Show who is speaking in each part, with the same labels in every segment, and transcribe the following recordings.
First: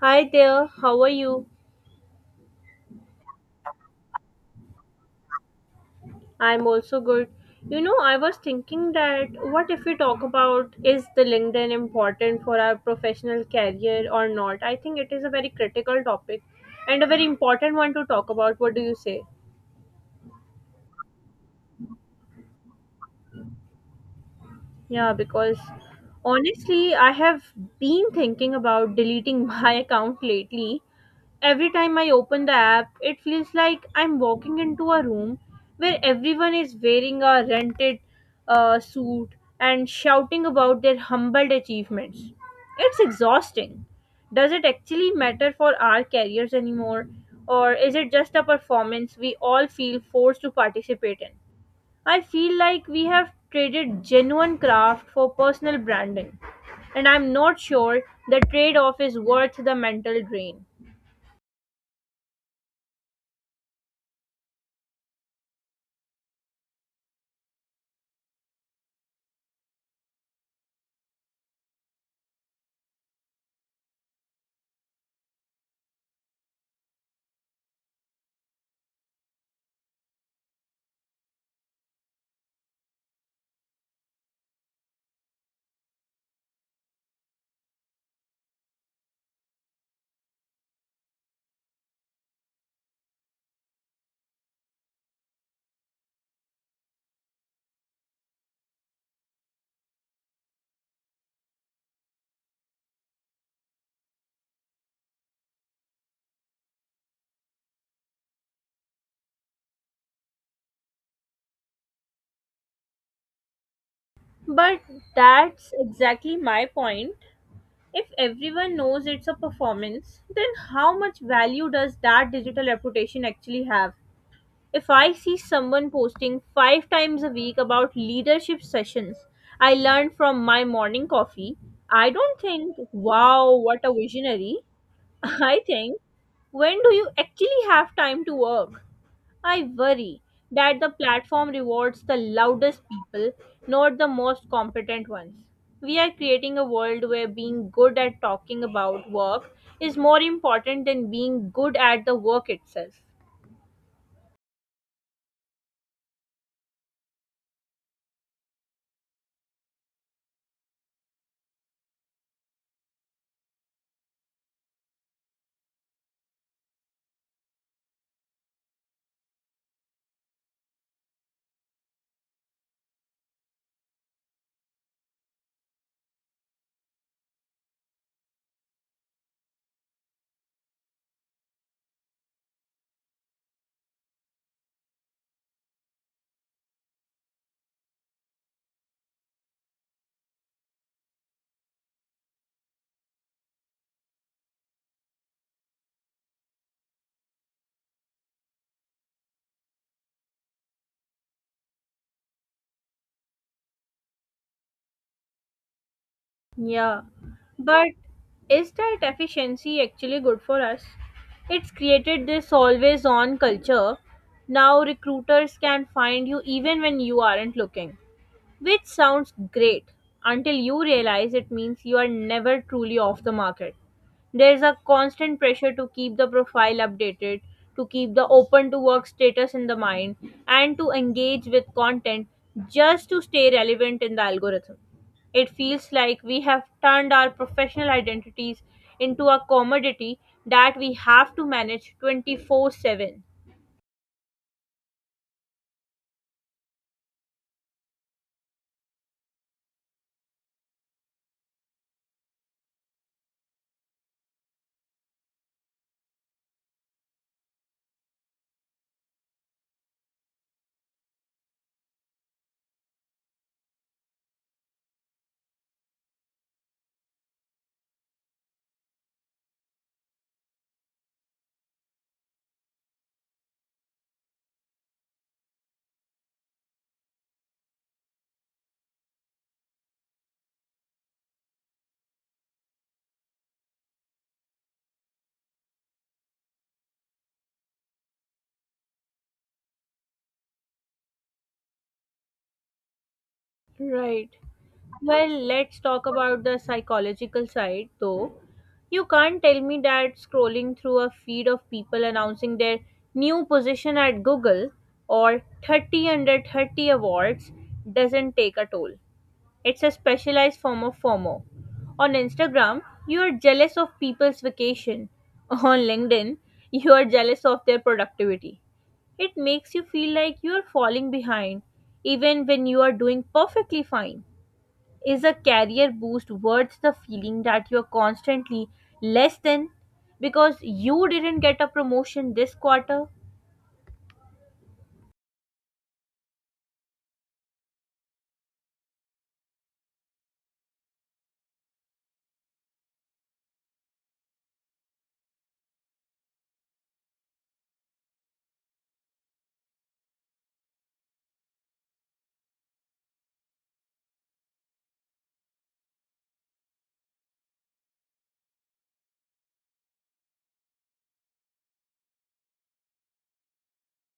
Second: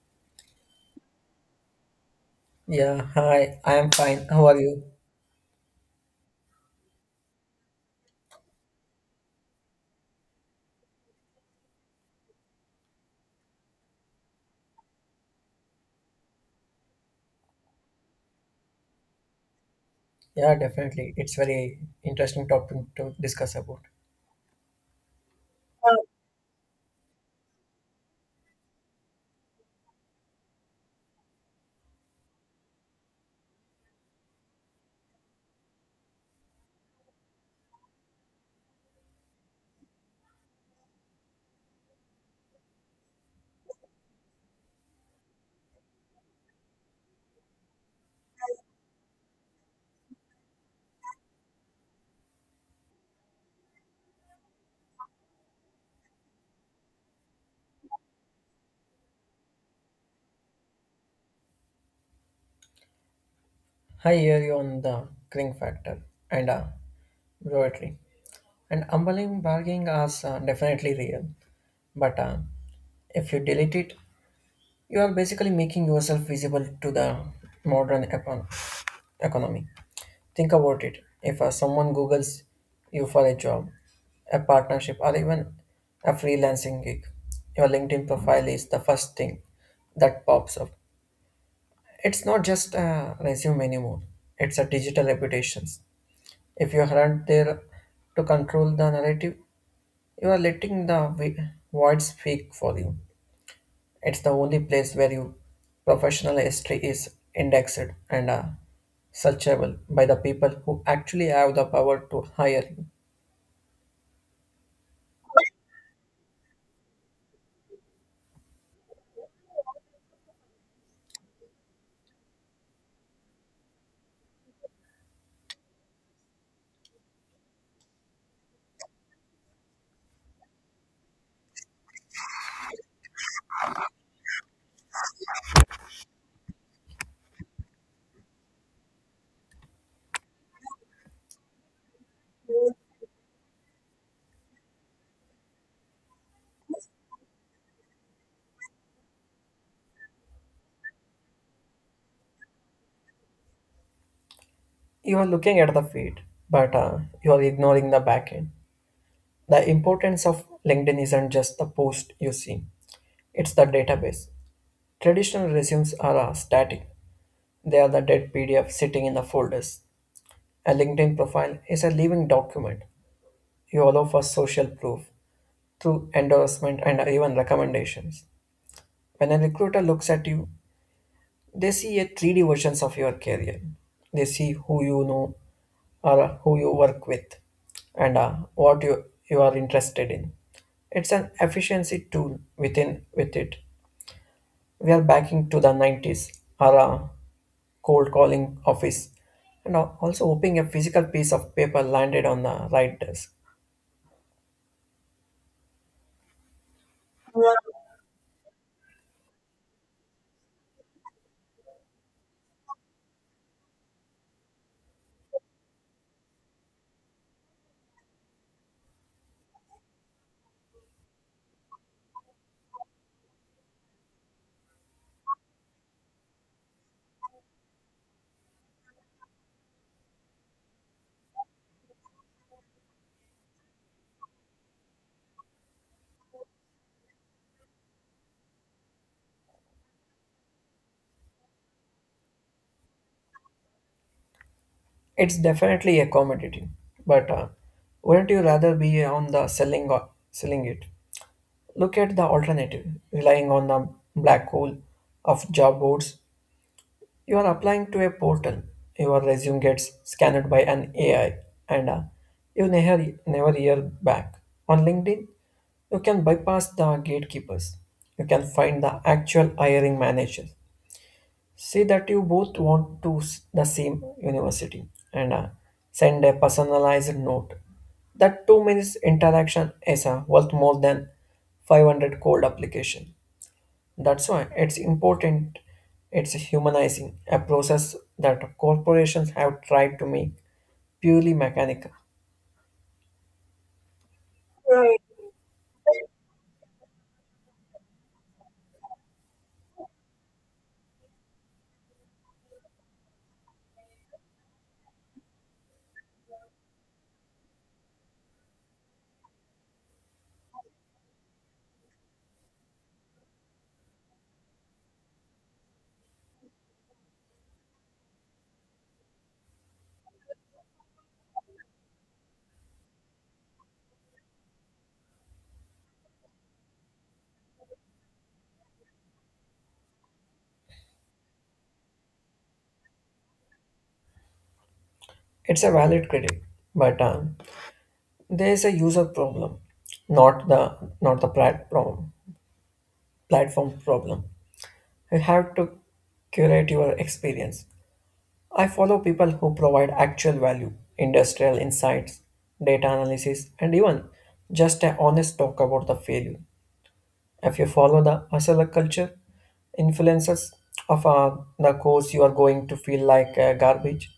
Speaker 1: Hi there, how are you?
Speaker 2: Yeah, hi, I am fine. How are you?
Speaker 1: I'm also good. You know, I was thinking that what if we talk about is the LinkedIn important for our professional career or not? I think it is a very critical topic and a very important one to talk about. What do you say?
Speaker 2: Yeah, definitely. It's very interesting topic to discuss about.
Speaker 1: Yeah, because honestly, I have been thinking about deleting my account lately. Every time I open the app, it feels like I'm walking into a room where everyone is wearing a rented suit and shouting about their humbled achievements. It's exhausting. Does it actually matter for our careers anymore, or is it just a performance we all feel forced to participate in? I feel like we have traded genuine craft for personal branding, and I'm not sure the trade off is worth the mental drain.
Speaker 2: I hear you on the cring factor and poetry. And humbling bargaining is definitely real. But if you delete it, you are basically making yourself visible to the modern economy. Think about it. If someone Googles you for a job, a partnership, or even a freelancing gig, your LinkedIn profile is the first thing that pops up. It's not just a resume anymore, it's a digital reputation. If you aren't there to control the narrative, you are letting the void speak for you. It's the only place where your professional history is indexed and searchable by the people who actually have the power to hire you.
Speaker 1: But that's exactly my point. If everyone knows it's a performance, then how much value does that digital reputation actually have? If I see someone posting five times a week about leadership sessions I learned from my morning coffee, I don't think, wow, what a visionary. I think, when do you actually have time to work? I worry that the platform rewards the loudest people, not the most competent ones. We are creating a world where being good at talking about work is more important than being good at the work itself.
Speaker 2: You are looking at the feed, but you are ignoring the backend. The importance of LinkedIn isn't just the post you see, it's the database. Traditional resumes are static, they are the dead PDF sitting in the folders. A LinkedIn profile is a living document. You allow for social proof through endorsement and even recommendations. When a recruiter looks at you, they see a 3D versions of your career. They see who you know or who you work with and what you are interested in. It's an efficiency tool within with it. We are backing to the 90s or a cold calling office and also hoping a physical piece of paper landed on the right desk.
Speaker 1: Yeah, but is that efficiency actually good for us? It's created this always on culture. Now recruiters can find you even when you aren't looking. Which sounds great until you realize it means you are never truly off the market. There's a constant pressure to keep the profile updated, to keep the open to work status in the mind, and to engage with content just to stay relevant in the algorithm. It feels like we have turned our professional identities into a commodity that we have to manage 24/7.
Speaker 2: It's definitely a commodity, but wouldn't you rather be on the selling or selling it? Look at the alternative, relying on the black hole of job boards. You are applying to a portal, your resume gets scanned by an AI, and you never hear back. On LinkedIn, you can bypass the gatekeepers. You can find the actual hiring manager. See that you both want to the same university and send a personalized note. That 2 minutes interaction is worth more than 500 cold application. That's why it's important. It's humanizing a process that corporations have tried to make purely mechanical.
Speaker 1: Right. Well, let's talk about the psychological side though. You can't tell me that scrolling through a feed of people announcing their new position at Google or 30 under 30 awards doesn't take a toll. It's a specialized form of FOMO. On Instagram, you are jealous of people's vacation. On LinkedIn, you are jealous of their productivity. It makes you feel like you are falling behind, even when you are doing perfectly fine. Is a career boost worth the feeling that you're constantly less than because you didn't get a promotion this quarter?
Speaker 2: It's a valid critic, but there is a user problem, not the problem, platform problem. You have to curate your experience. I follow people who provide actual value, industrial insights, data analysis, and even just an honest talk about the failure. If you follow the hustler culture influences of the course, you are going to feel like garbage.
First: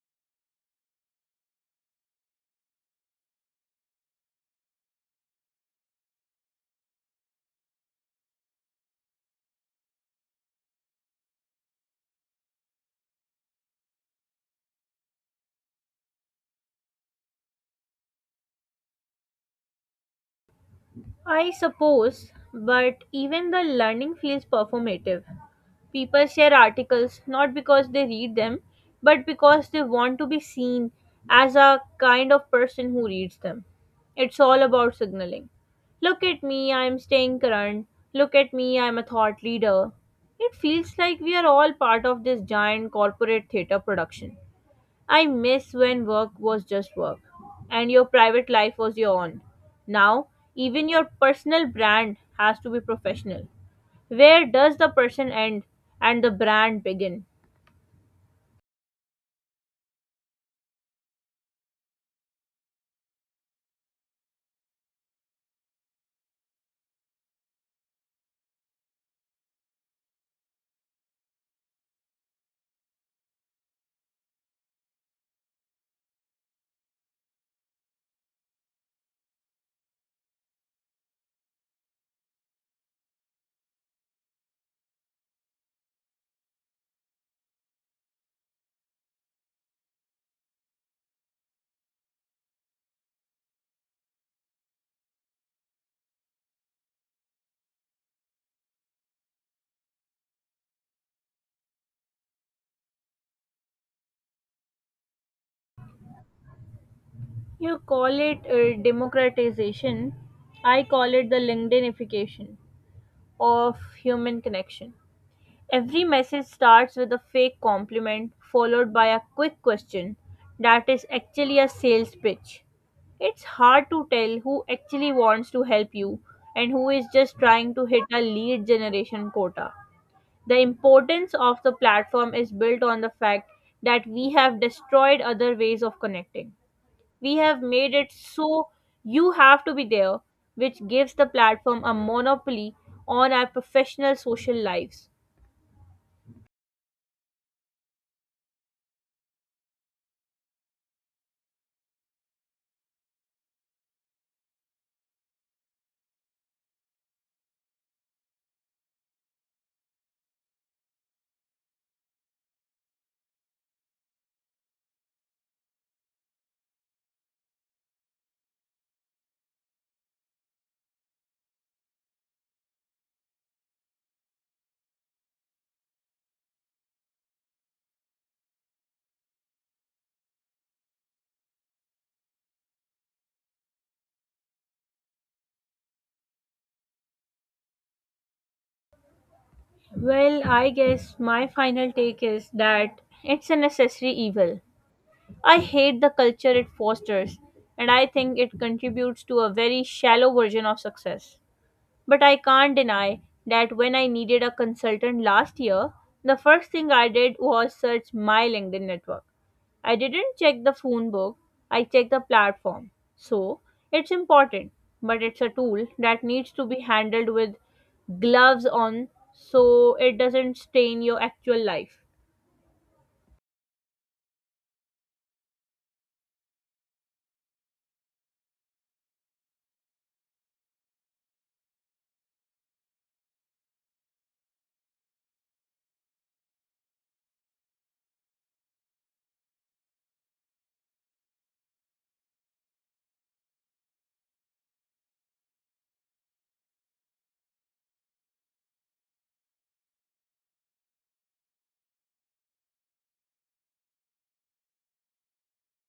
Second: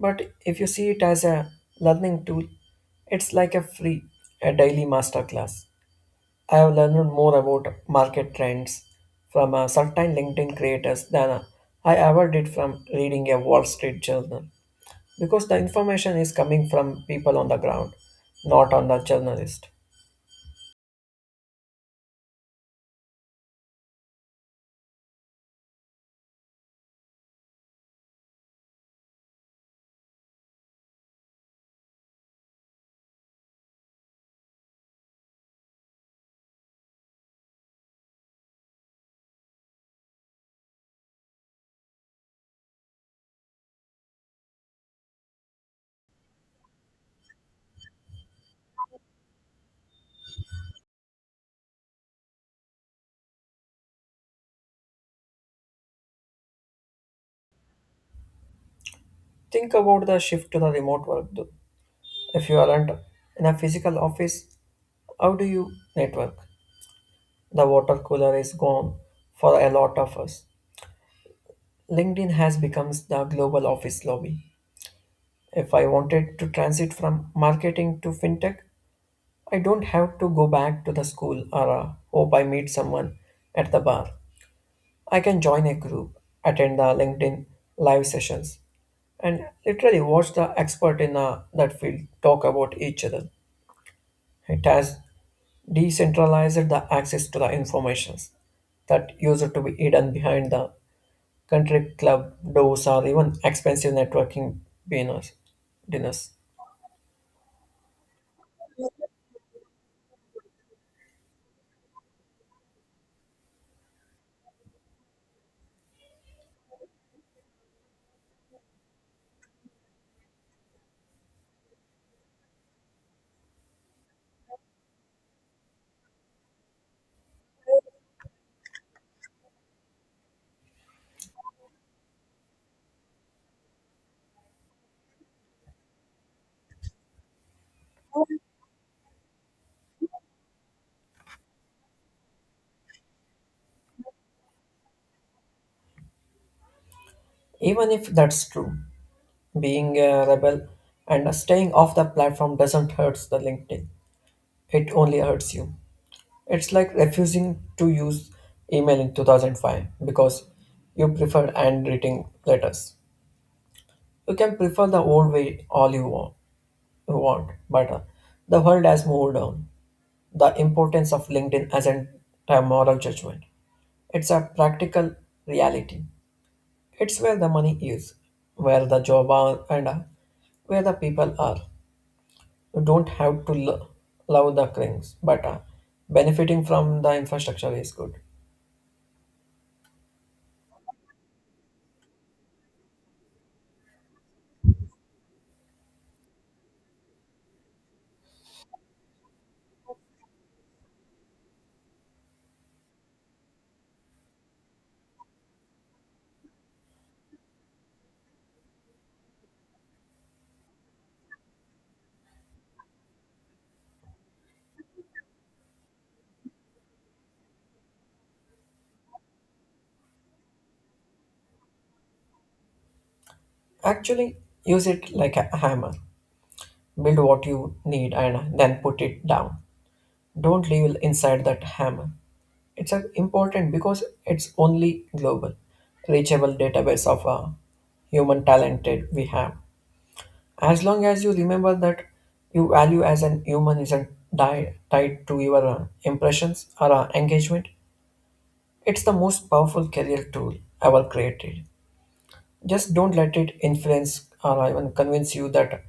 Speaker 2: But if you see it as a learning tool, it's like a free, a daily masterclass. I have learned more about market trends from certain LinkedIn creators than I ever did from reading a Wall Street journal because the information is coming from people on the ground, not on the journalist.
Speaker 1: I suppose, but even the learning feels performative. People share articles not because they read them, but because they want to be seen as a kind of person who reads them. It's all about signaling. Look at me, I'm staying current. Look at me, I'm a thought leader. It feels like we are all part of this giant corporate theater production. I miss when work was just work and your private life was your own. Now, even your personal brand has to be professional. Where does the person end and the brand begin?
Speaker 2: Think about the shift to the remote work though. If you aren't in a physical office, how do you network? The water cooler is gone for a lot of us. LinkedIn has become the global office lobby. If I wanted to transit from marketing to fintech, I don't have to go back to the school or hope I meet someone at the bar. I can join a group, attend the LinkedIn live sessions, and literally watch the expert in that field talk about each other. It has decentralized the access to the informations that used to be hidden behind the country club doors or even expensive networking dinners. dinners.
Speaker 1: You call it democratization. I call it the LinkedInification of human connection. Every message starts with a fake compliment followed by a quick question that is actually a sales pitch. It's hard to tell who actually wants to help you and who is just trying to hit a lead generation quota. The importance of the platform is built on the fact that we have destroyed other ways of connecting. We have made it so you have to be there, which gives the platform a monopoly on our professional social lives.
Speaker 2: Even if that's true, being a rebel and staying off the platform doesn't hurt the LinkedIn. It only hurts you. It's like refusing to use email in 2005 because you preferred handwriting letters. You can prefer the old way all you want, but the world has moved on. The importance of LinkedIn isn't a moral judgment. It's a practical reality. It's where the money is, where the job are, and where the people are. You don't have to love the crinks, but benefiting from the infrastructure is good.
Speaker 1: Well, I guess my final take is that it's a necessary evil. I hate the culture it fosters, and I think it contributes to a very shallow version of success. But I can't deny that when I needed a consultant last year, the first thing I did was search my LinkedIn network. I didn't check the phone book, I checked the platform. So, it's important, but it's a tool that needs to be handled with gloves on so it doesn't stain your actual life.
Speaker 2: Actually, use it like a hammer. Build what you need and then put it down. Don't live inside that hammer. It's important because it's only global, reachable database of human talented we have. As long as you remember that your value as an human isn't tied to your impressions or engagement, it's the most powerful career tool ever created. Just don't let it influence or even convince you that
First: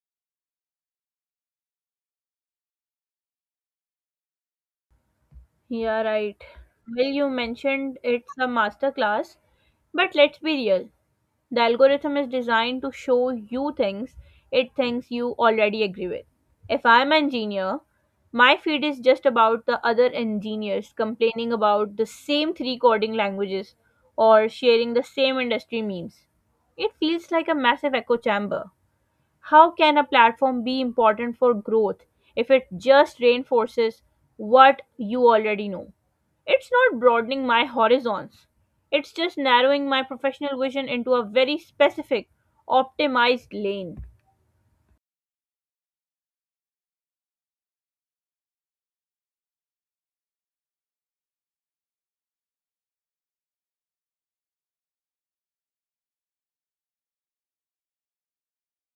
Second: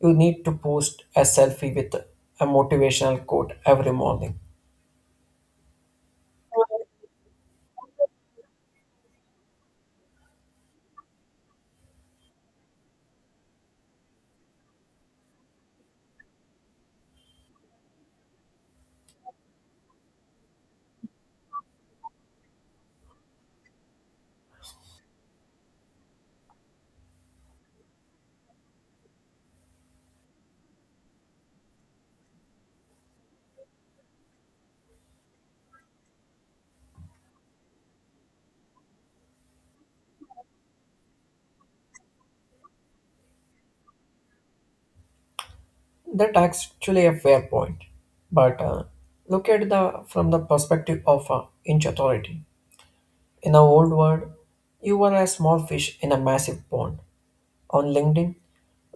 Speaker 2: you need to post a selfie with a motivational quote every morning.
Speaker 1: Yeah, right. Well, you mentioned it's a masterclass, but let's be real. The algorithm is designed to show you things it thinks you already agree with. If I'm an engineer, my feed is just about the other engineers complaining about the same three coding languages or sharing the same industry memes. It feels like a massive echo chamber. How can a platform be important for growth if it just reinforces what you already know? It's not broadening my horizons. It's just narrowing my professional vision into a very specific, optimized lane.
Speaker 2: That's actually a fair point. But look at the from the perspective of inch authority. In the old world, you were a small fish in a massive pond. On LinkedIn,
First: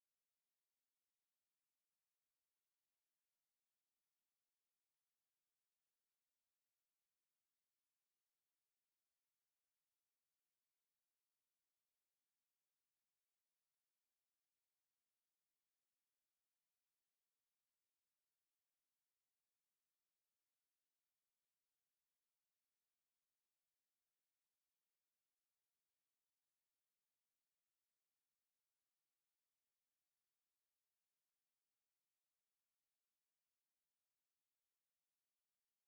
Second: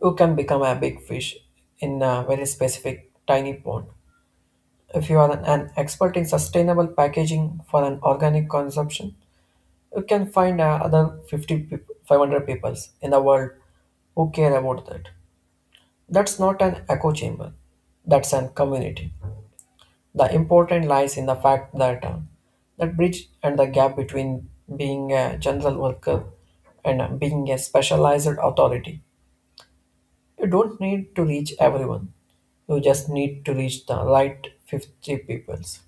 Speaker 2: you can become a big fish in a very specific tiny pond. If you are an expert in sustainable packaging for an organic consumption, you can find other 50, 500 people in the world who care about that. That's not an echo chamber. That's an community. The important lies in the fact that that bridge and the gap between being a general worker and being a specialized authority. You don't need to reach everyone. You just need to reach the right 50 peoples.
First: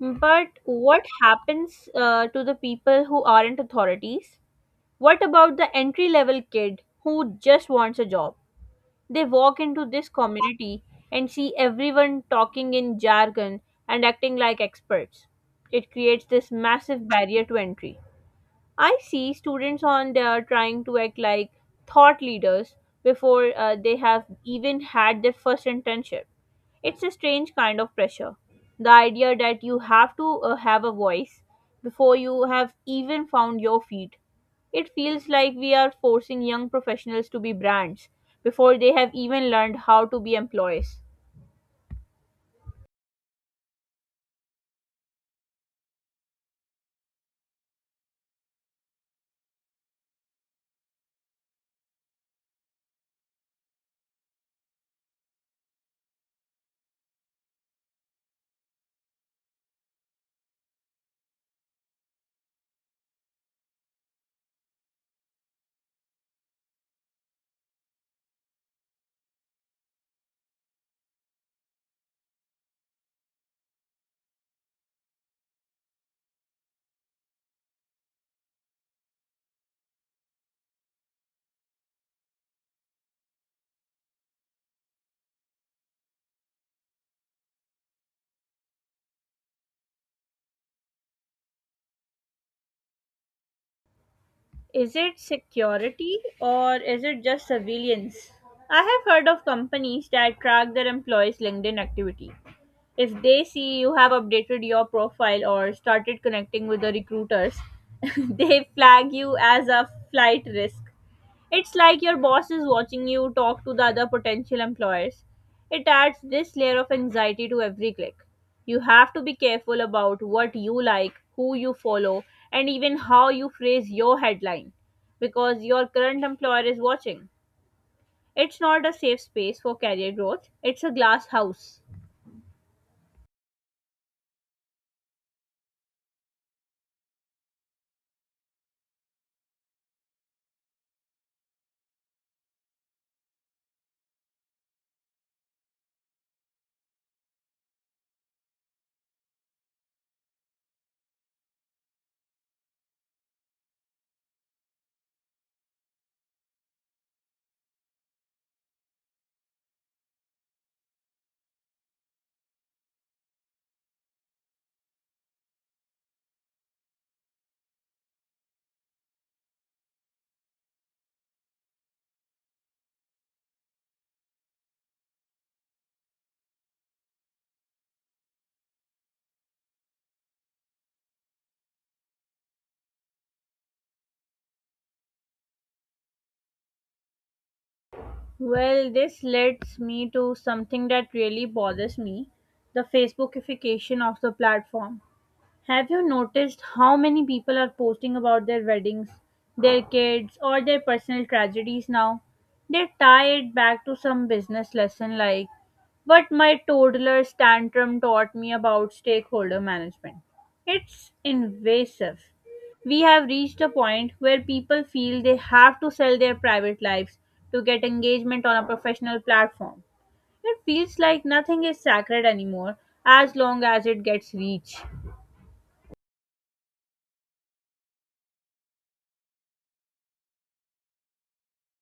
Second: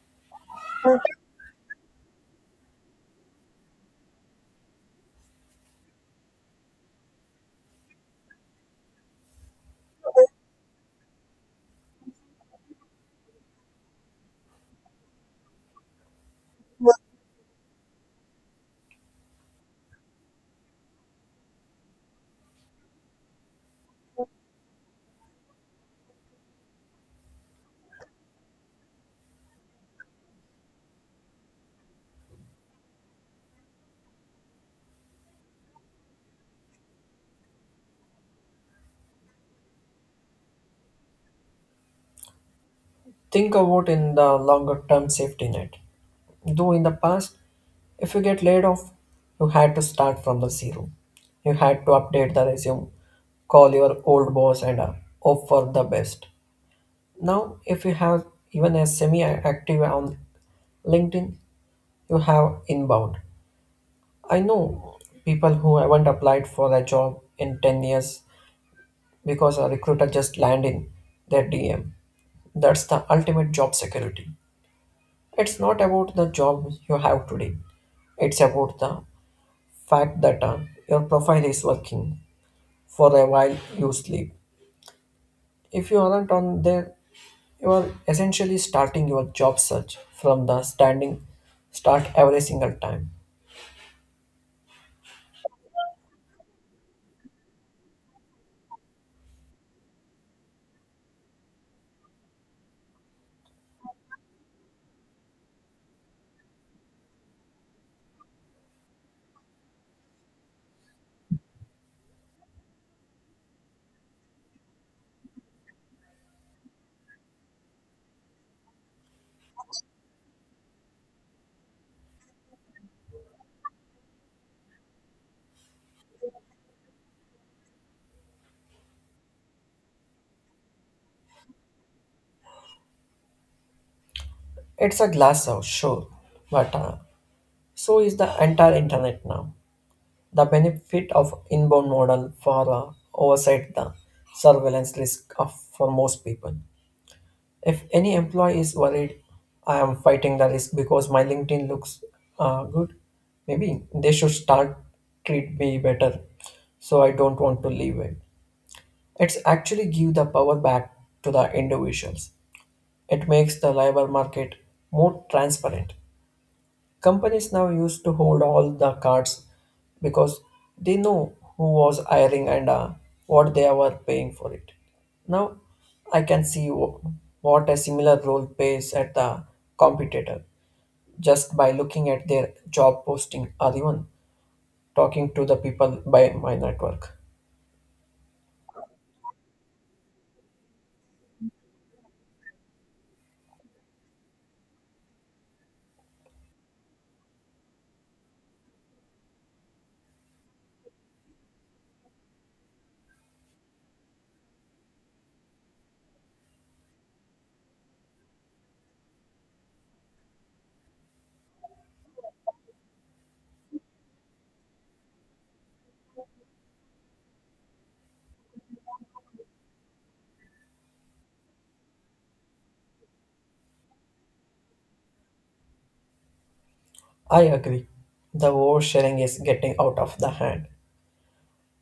Speaker 1: But what happens to the people who aren't authorities? What about the entry level kid who just wants a job? They walk into this community and see everyone talking in jargon and acting like experts. It creates this massive barrier to entry. I see students on there trying to act like thought leaders before they have even had their first internship. It's a strange kind of pressure. The idea that you have to have a voice before you have even found your feet. It feels like we are forcing young professionals to be brands before they have even learned how to be employees.
Speaker 2: Think about in the longer term safety net. Though in the past, if you get laid off, you had to start from the zero. You had to update the resume, call your old boss, and hope for the best. Now, if you have even a semi active on LinkedIn, you have inbound. I know people who haven't applied for a job in 10 years because a recruiter just landed in their DM. That's the ultimate job security. It's not about the job you have today. It's about the fact that your profile is working for a while you sleep. If you aren't on there, you are essentially starting your job search from the standing start every single time.
Speaker 1: Is it security or is it just surveillance? I have heard of companies that track their employees' LinkedIn activity if they see you have updated your profile or started connecting with the recruiters, they flag you as a flight risk. It's like your boss is watching you talk to the other potential employers. It adds this layer of anxiety to every click. You have to be careful about what you like, who you follow, and even how you phrase your headline because your current employer is watching. It's not a safe space for career growth, it's a glass house.
Speaker 2: It's a glass house, sure, but so is the entire internet now. The benefit of inbound model for oversight the surveillance risk of for most people. If any employee is worried, I am fighting the risk because my LinkedIn looks good. Maybe they should start treat me better, so I don't want to leave it. It's actually give the power back to the individuals. It makes the labor market more transparent. Companies now used to hold all the cards because they know who was hiring and what they were paying for it. Now I can see what a similar role pays at the competitor just by looking at their job posting or even talking to the people by my network.
Speaker 1: Well, this leads me to something that really bothers me the Facebookification of the platform. Have you noticed how many people are posting about their weddings, their kids, or their personal tragedies now? They tie it back to some business lesson like what my toddler's tantrum taught me about stakeholder management. It's invasive. We have reached a point where people feel they have to sell their private lives to get engagement on a professional platform. It feels like nothing is sacred anymore as long as it gets reach.
Speaker 2: I agree. The oversharing is getting out of the hand,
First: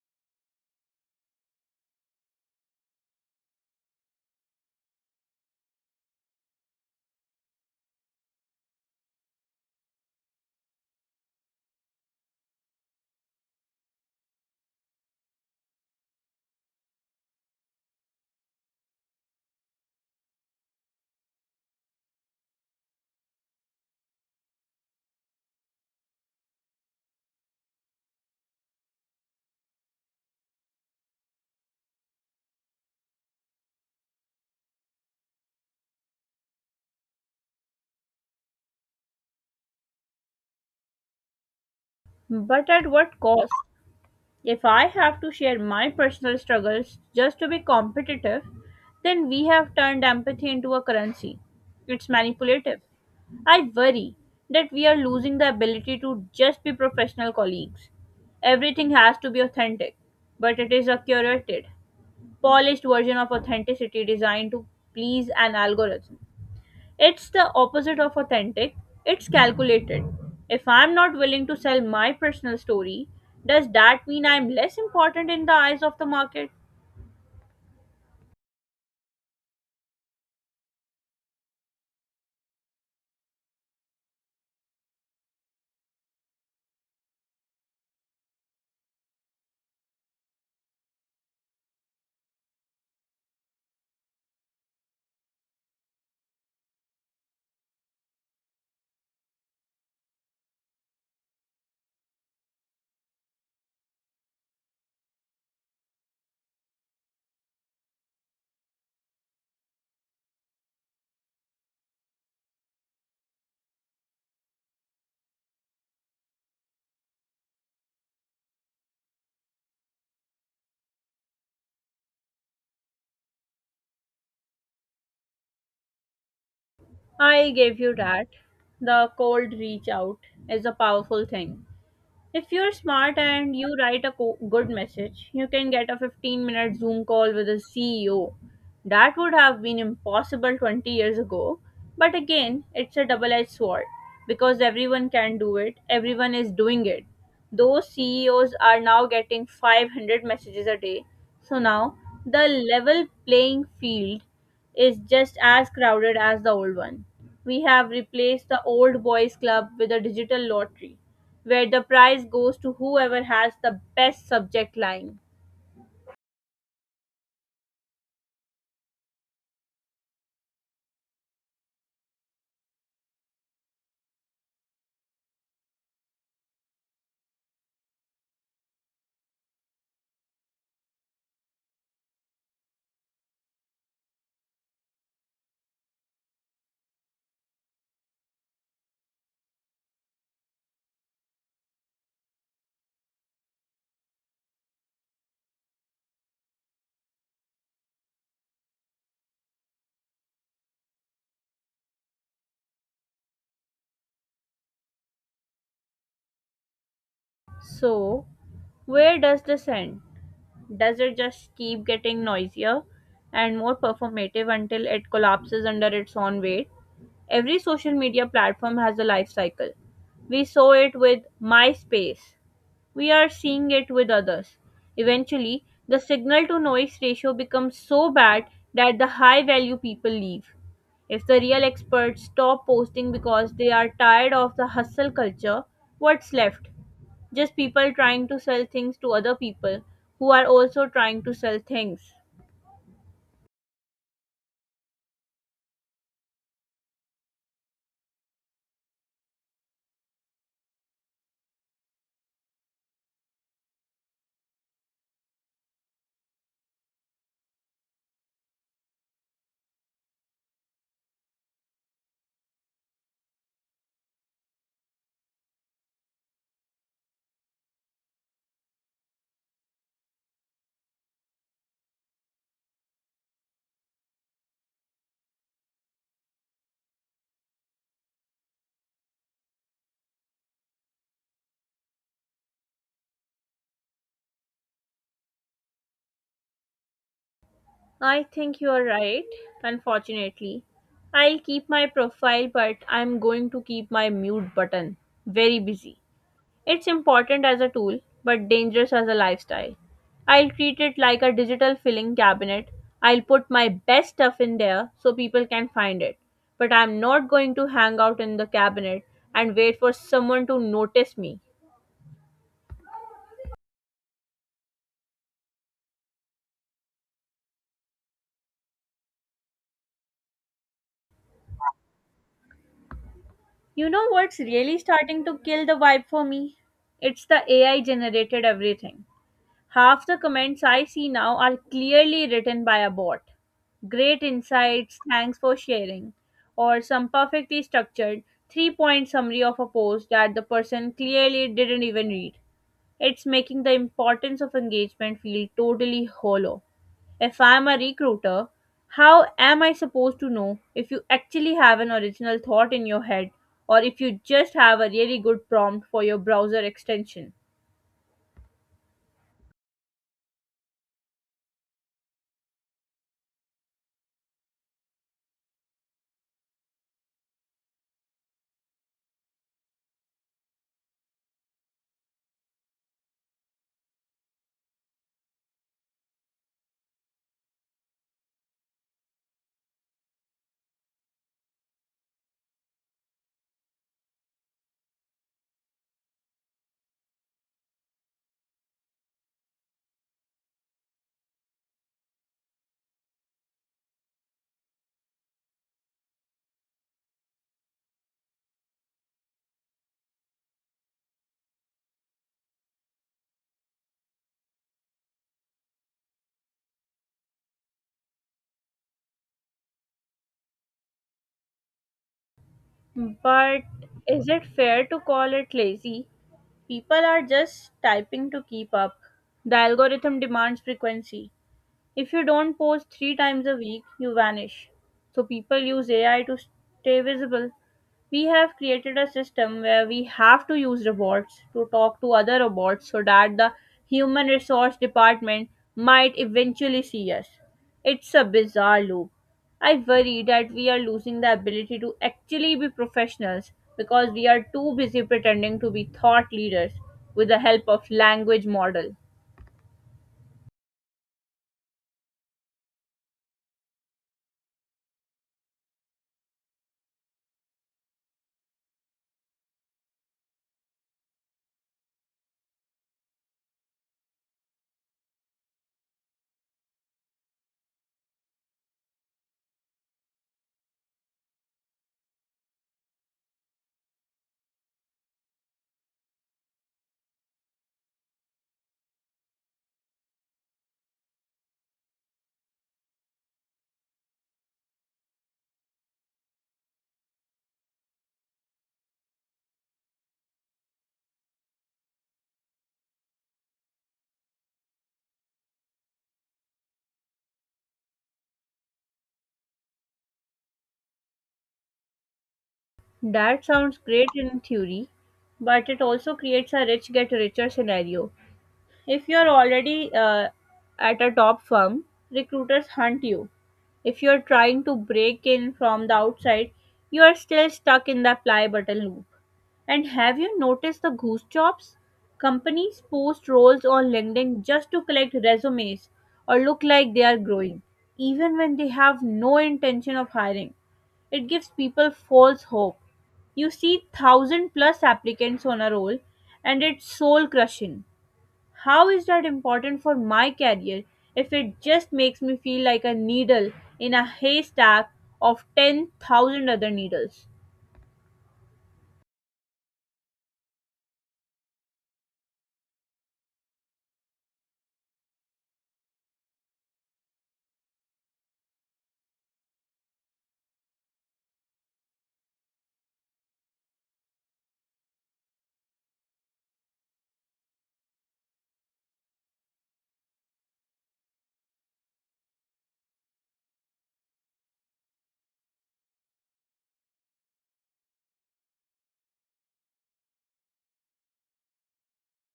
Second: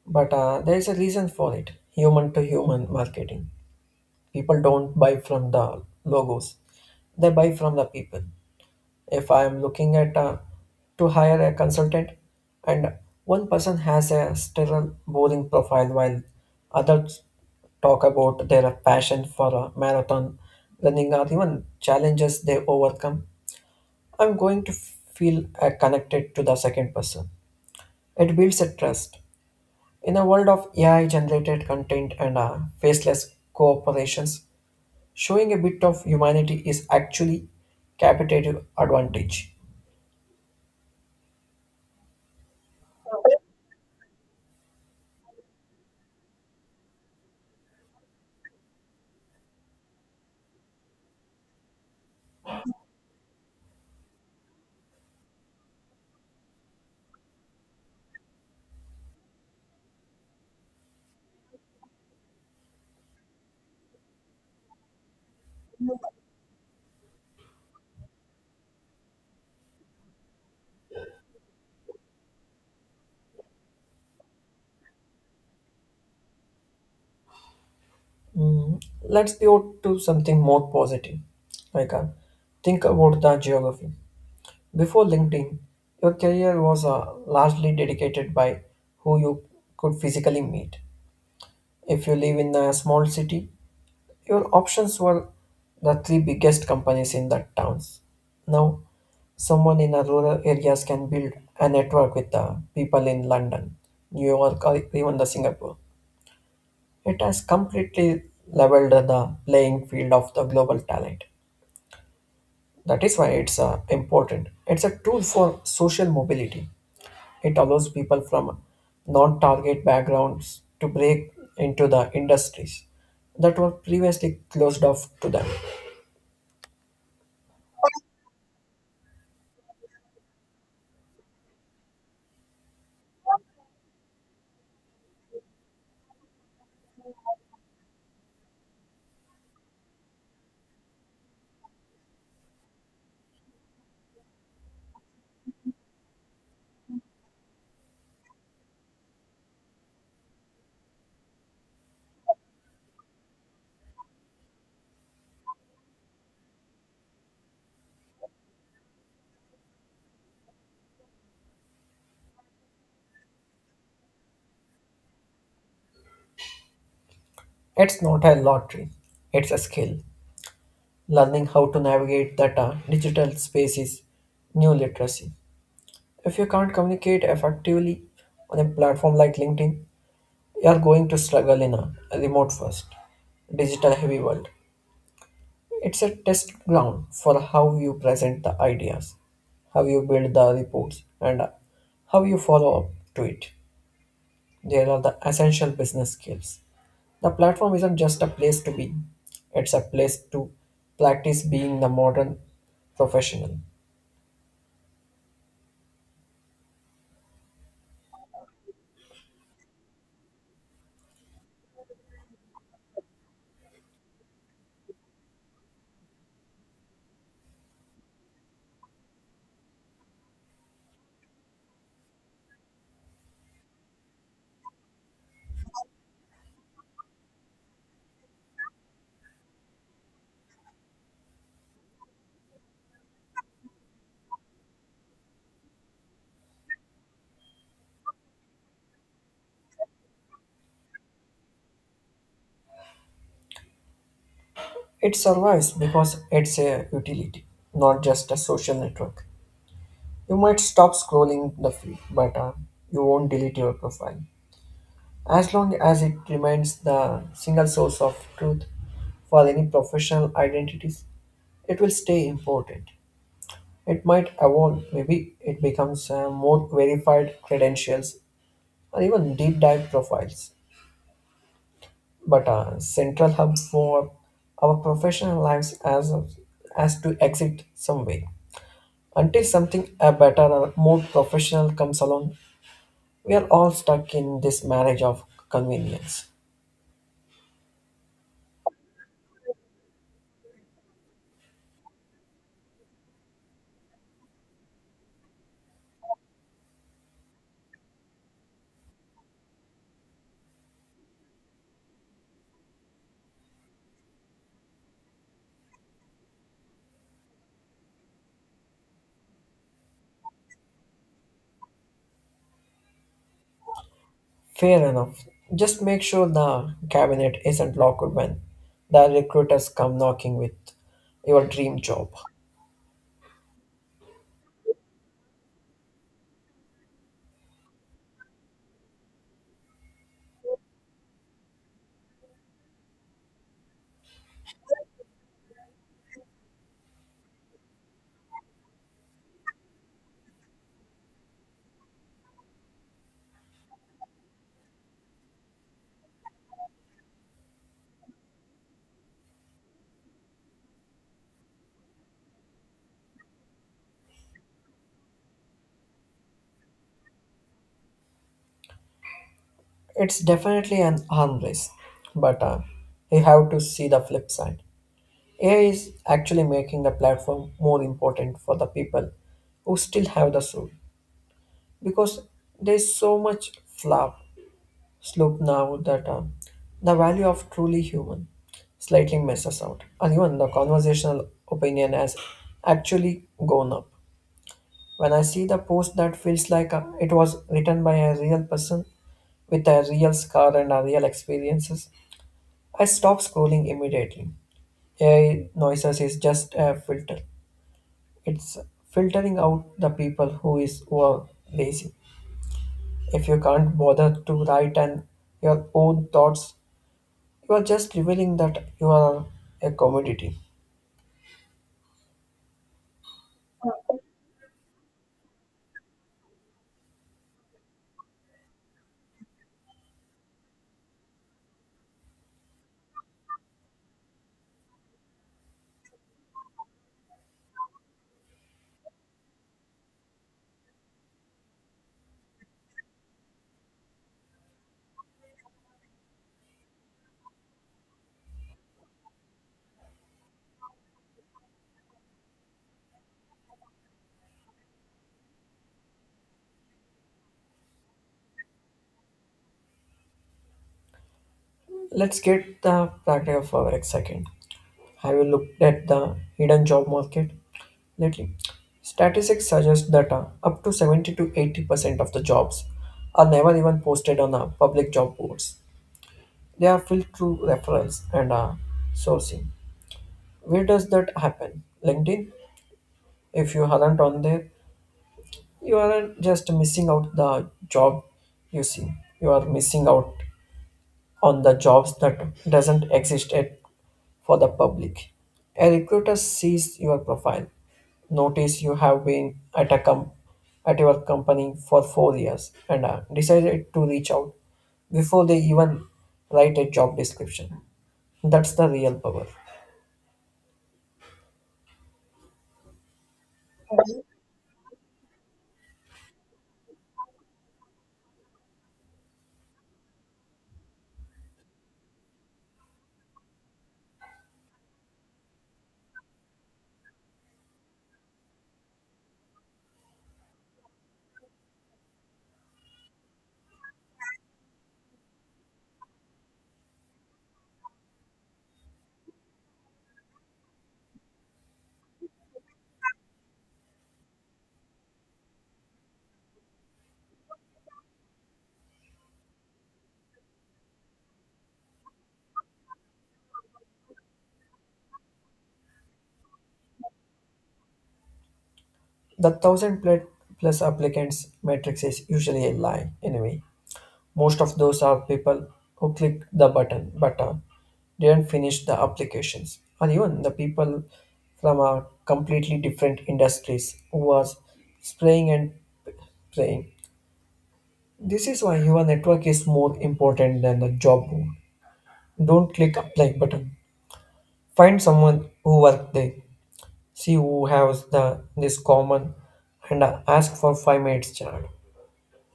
Speaker 2: but there is a reason for it human to human marketing. People don't buy from the logos, they buy from the people. If I am looking at to hire a consultant and one person has a sterile boring profile while others talk about their passion for a marathon running or even challenges they overcome, I'm going to feel connected to the second person. It builds a trust. In a world of AI generated content and faceless cooperations, showing a bit of humanity is actually competitive advantage.
Speaker 1: But at what cost? If I have to share my personal struggles just to be competitive, then we have turned empathy into a currency. It's manipulative. I worry that we are losing the ability to just be professional colleagues. Everything has to be authentic, but it is a curated, polished version of authenticity designed to please an algorithm. It's the opposite of authentic, it's calculated. If I'm not willing to sell my personal story, does that mean I'm less important in the eyes of the market?
Speaker 2: Let's pivot to something more positive. Like, uh, think about the geography. Before LinkedIn, your career was largely dedicated by who you could physically meet. If you live in a small city, your options were the three biggest companies in the towns. Now, someone in a rural areas can build a network with the people in London, New York, or even the Singapore. It has completely leveled the playing field of the global talent. That is why it's important. It's a tool for social mobility. It allows people from non-target backgrounds to break into the industries that were previously closed off to them.
Speaker 1: I gave you that. The cold reach out is a powerful thing. If you're smart and you write a good message, you can get a 15-minute Zoom call with a CEO. That would have been impossible 20 years ago, but again, it's a double edged sword because everyone can do it, everyone is doing it. Those CEOs are now getting 500 messages a day, so now the level playing field is just as crowded as the old one. We have replaced the old boys club with a digital lottery where the prize goes to whoever has the best subject line.
Speaker 2: It's not a lottery, it's a skill. Learning how to navigate data, digital spaces, new literacy. If you can't communicate effectively on a platform like LinkedIn, you're going to struggle in a remote first, digital heavy world. It's a test ground for how you present the ideas, how you build the reports, and how you follow up to it. There are the essential business skills. The platform isn't just a place to be, it's a place to practice being the modern professional.
Speaker 1: So, where does this end? Does it just keep getting noisier and more performative until it collapses under its own weight? Every social media platform has a life cycle. We saw it with MySpace, we are seeing it with others. Eventually, the signal to noise ratio becomes so bad that the high value people leave. If the real experts stop posting because they are tired of the hustle culture, what's left? Just people trying to sell things to other people who are also trying to sell things.
Speaker 2: It survives because it's a utility, not just a social network. You might stop scrolling the feed, but you won't delete your profile. As long as it remains the single source of truth for any professional identities, it will stay important. It might evolve, maybe it becomes more verified credentials or even deep dive profiles. But a central hub for our professional lives as to exit some way. Until something better or more professional comes along, we are all stuck in this marriage of convenience.
Speaker 1: I think you are right, unfortunately. I'll keep my profile, but I'm going to keep my mute button very busy. It's important as a tool, but dangerous as a lifestyle. I'll treat it like a digital filing cabinet. I'll put my best stuff in there so people can find it. But I'm not going to hang out in the cabinet and wait for someone to notice me.
Speaker 2: Fair enough. Just make sure the cabinet isn't locked when the recruiters come knocking with your dream job.
Speaker 1: You know what's really starting to kill the vibe for me? It's the AI generated everything. Half the comments I see now are clearly written by a bot. Great insights, thanks for sharing. Or some perfectly structured three point summary of a post that the person clearly didn't even read. It's making the importance of engagement feel totally hollow. If I'm a recruiter, how am I supposed to know if you actually have an original thought in your head or if you just have a really good prompt for your browser extension?
Speaker 2: It's definitely an arm race, but you have to see the flip side. AI is actually making the platform more important for the people who still have the soul because there's so much flop slope now that the value of truly human slightly messes out, and even the conversational opinion has actually gone up. When I see the post that feels like it was written by a real person with a real scar and a real experiences, I stop scrolling immediately. AI noises is just a filter. It's filtering out the people who are lazy. If you can't bother to write and your own thoughts, you are just revealing that you are a commodity.
Speaker 1: But is it fair to call it lazy? People are just typing to keep up. The algorithm demands frequency. If you don't post three times a week, you vanish. So people use AI to stay visible. We have created a system where we have to use robots to talk to other robots so that the human resource department might eventually see us. It's a bizarre loop. I worry that we are losing the ability to actually be professionals because we are too busy pretending to be thought leaders with the help of language model.
Speaker 2: Let's get the practical for a second. Have you looked at the hidden job market lately? Statistics suggest that up to 70 to 80% of the jobs are never even posted on public job boards. They are filtered through reference and sourcing. Where does that happen? LinkedIn? If you aren't on there, you aren't just missing out the job you see. You are missing out on the jobs that doesn't exist at for the public. A recruiter sees your profile, notice you have been at at your company for 4 years, and decided to reach out before they even write a job description. That's the real power.
Speaker 1: That sounds great in theory, but it also creates a rich get richer scenario. If you're already at a top firm, recruiters hunt you. If you're trying to break in from the outside, you are still stuck in the apply button loop. And have you noticed the goose jobs? Companies post roles on LinkedIn just to collect resumes or look like they are growing, even when they have no intention of hiring. It gives people false hope. You see thousand plus applicants on a roll and it's soul crushing. How is that important for my career if it just makes me feel like a needle in a haystack of 10,000 other needles?
Speaker 2: The thousand plus applicants matrix is usually a lie anyway. Most of those are people who click the button but didn't finish the applications, or even the people from completely different industries who was spraying and praying. This is why your network is more important than the job board. Don't click apply button. Find someone who work there. See who has the this common and ask for 5 minutes chat.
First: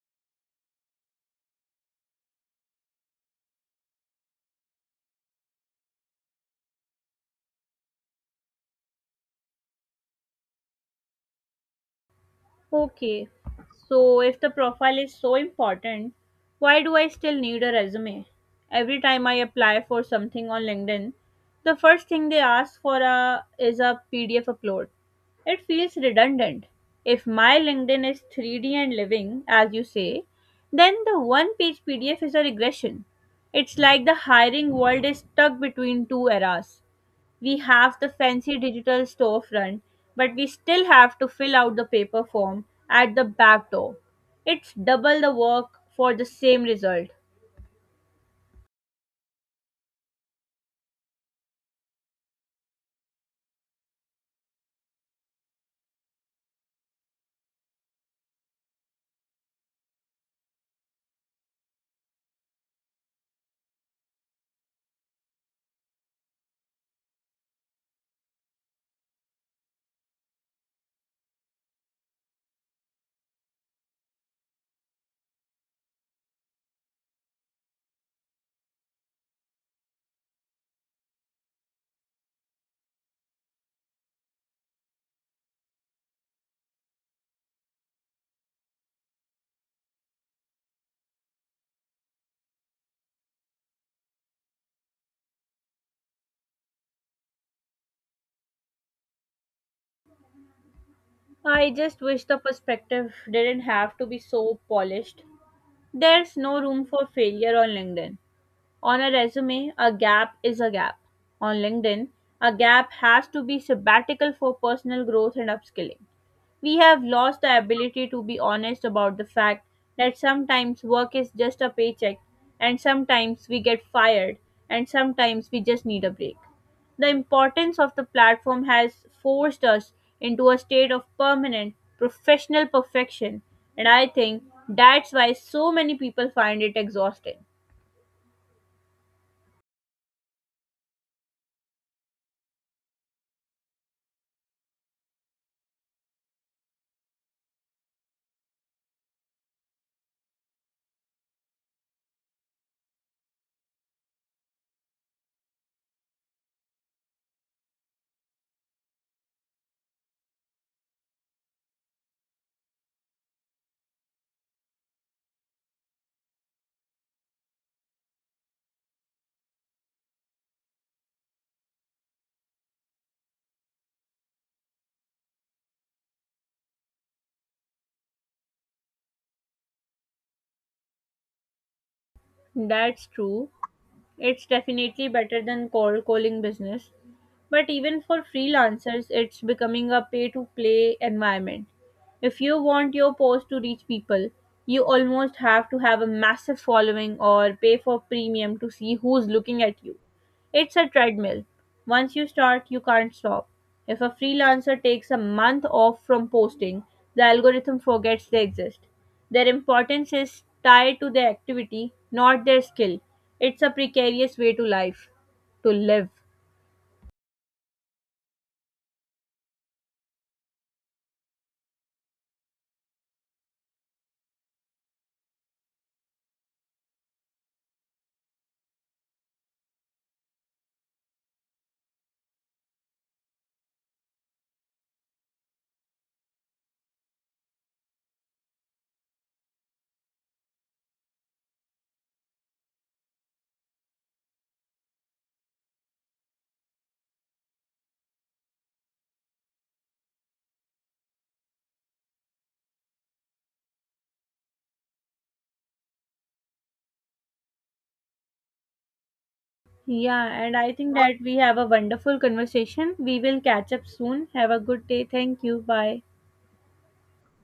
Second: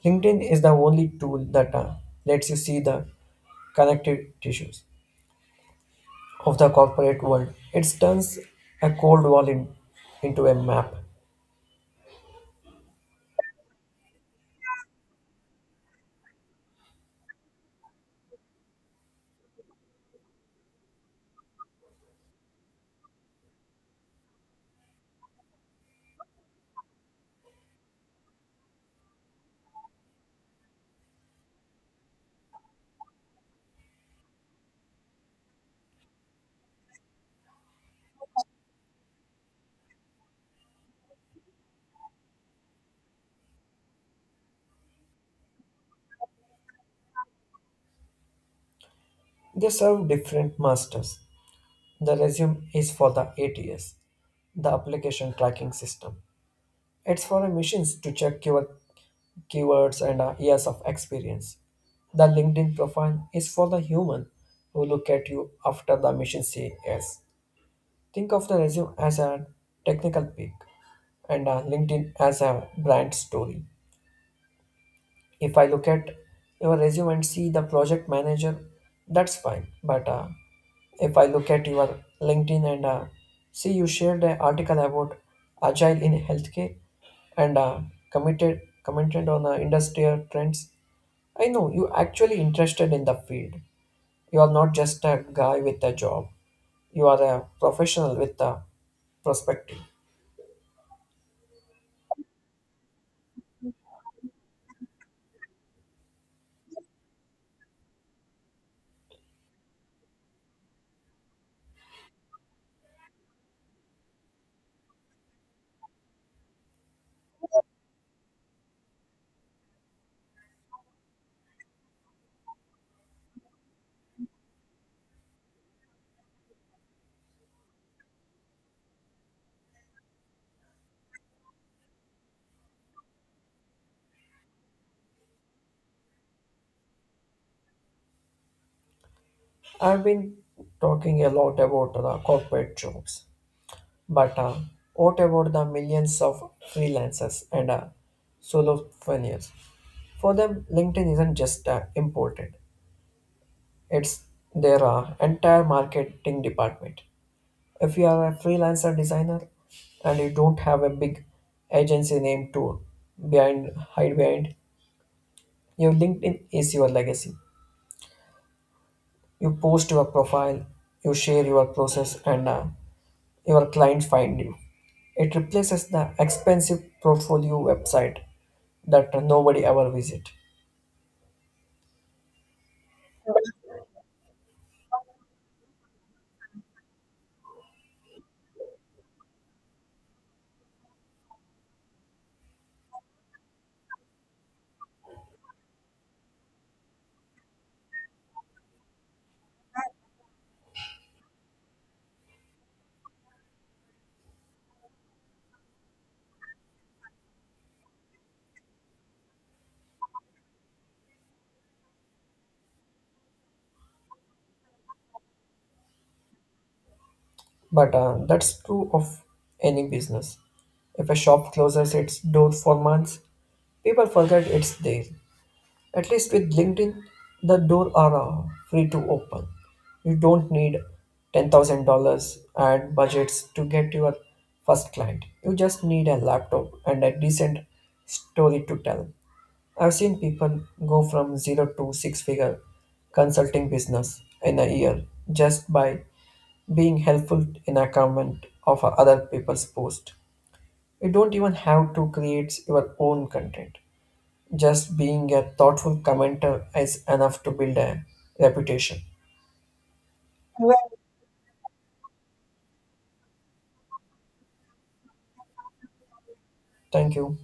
Speaker 2: LinkedIn is the only tool that lets you see the connective tissues of the corporate world. It turns a cold wall in, into a map.
Speaker 1: Okay, so if the profile is so important, why do I still need a resume? Every time I apply for something on LinkedIn, the first thing they ask for a, is a PDF upload. It feels redundant. If my LinkedIn is 3D and living, as you say, then the one page PDF is a regression. It's like the hiring world is stuck between two eras. We have the fancy digital storefront, but we still have to fill out the paper form at the back door. It's double the work for the same result.
Speaker 2: They serve different masters. The resume is for the ATS, the application tracking system. It's for machines to check your keywords and years of experience. The LinkedIn profile is for the human who look at you after the machine say yes. Think of the resume as a technical peak and LinkedIn as a brand story. If I look at your resume and see the project manager, that's fine. But if I look at your LinkedIn and see you shared an article about agile in healthcare and committed commented on industrial trends, I know you actually interested in the field. You are not just a guy with a job. You are a professional with a prospective.
Speaker 1: I just wish the perspective didn't have to be so polished. There's no room for failure on LinkedIn. On a resume, a gap is a gap. On LinkedIn, a gap has to be sabbatical for personal growth and upskilling. We have lost the ability to be honest about the fact that sometimes work is just a paycheck, and sometimes we get fired, and sometimes we just need a break. The importance of the platform has forced us into a state of permanent professional perfection, and I think that's why so many people find it exhausting.
Speaker 2: I've been talking a lot about the corporate jobs, but what about the millions of freelancers and solopreneurs? For them, LinkedIn isn't just important; it's their entire marketing department. If you are a freelancer designer and you don't have a big agency name to behind hide behind, your LinkedIn is your legacy. You post your profile, you share your process, and your client find you. It replaces the expensive portfolio website that nobody ever visit.
Speaker 1: That's true. It's definitely better than cold calling business. But even for freelancers, it's becoming a pay to play environment. If you want your post to reach people, you almost have to have a massive following or pay for premium to see who's looking at you. It's a treadmill. Once you start, you can't stop. If a freelancer takes a month off from posting, the algorithm forgets they exist. Their importance is tied to their activity, not their skill. It's a precarious way to life, to live.
Speaker 2: But that's true of any business. If a shop closes its door for months, people forget it's there. At least with LinkedIn, the door are free to open. You don't need $10,000 ad budgets to get your first client. You just need a laptop and a decent story to tell. I've seen people go from zero to 6 figure consulting business in a year just by being helpful in a comment of other people's post. You don't even have to create your own content. Just being a thoughtful commenter is enough to build a reputation.
Speaker 1: Yeah, and I think that we have a wonderful conversation. We will catch up soon. Have a good day. Thank you. Bye.
Speaker 2: Thank you.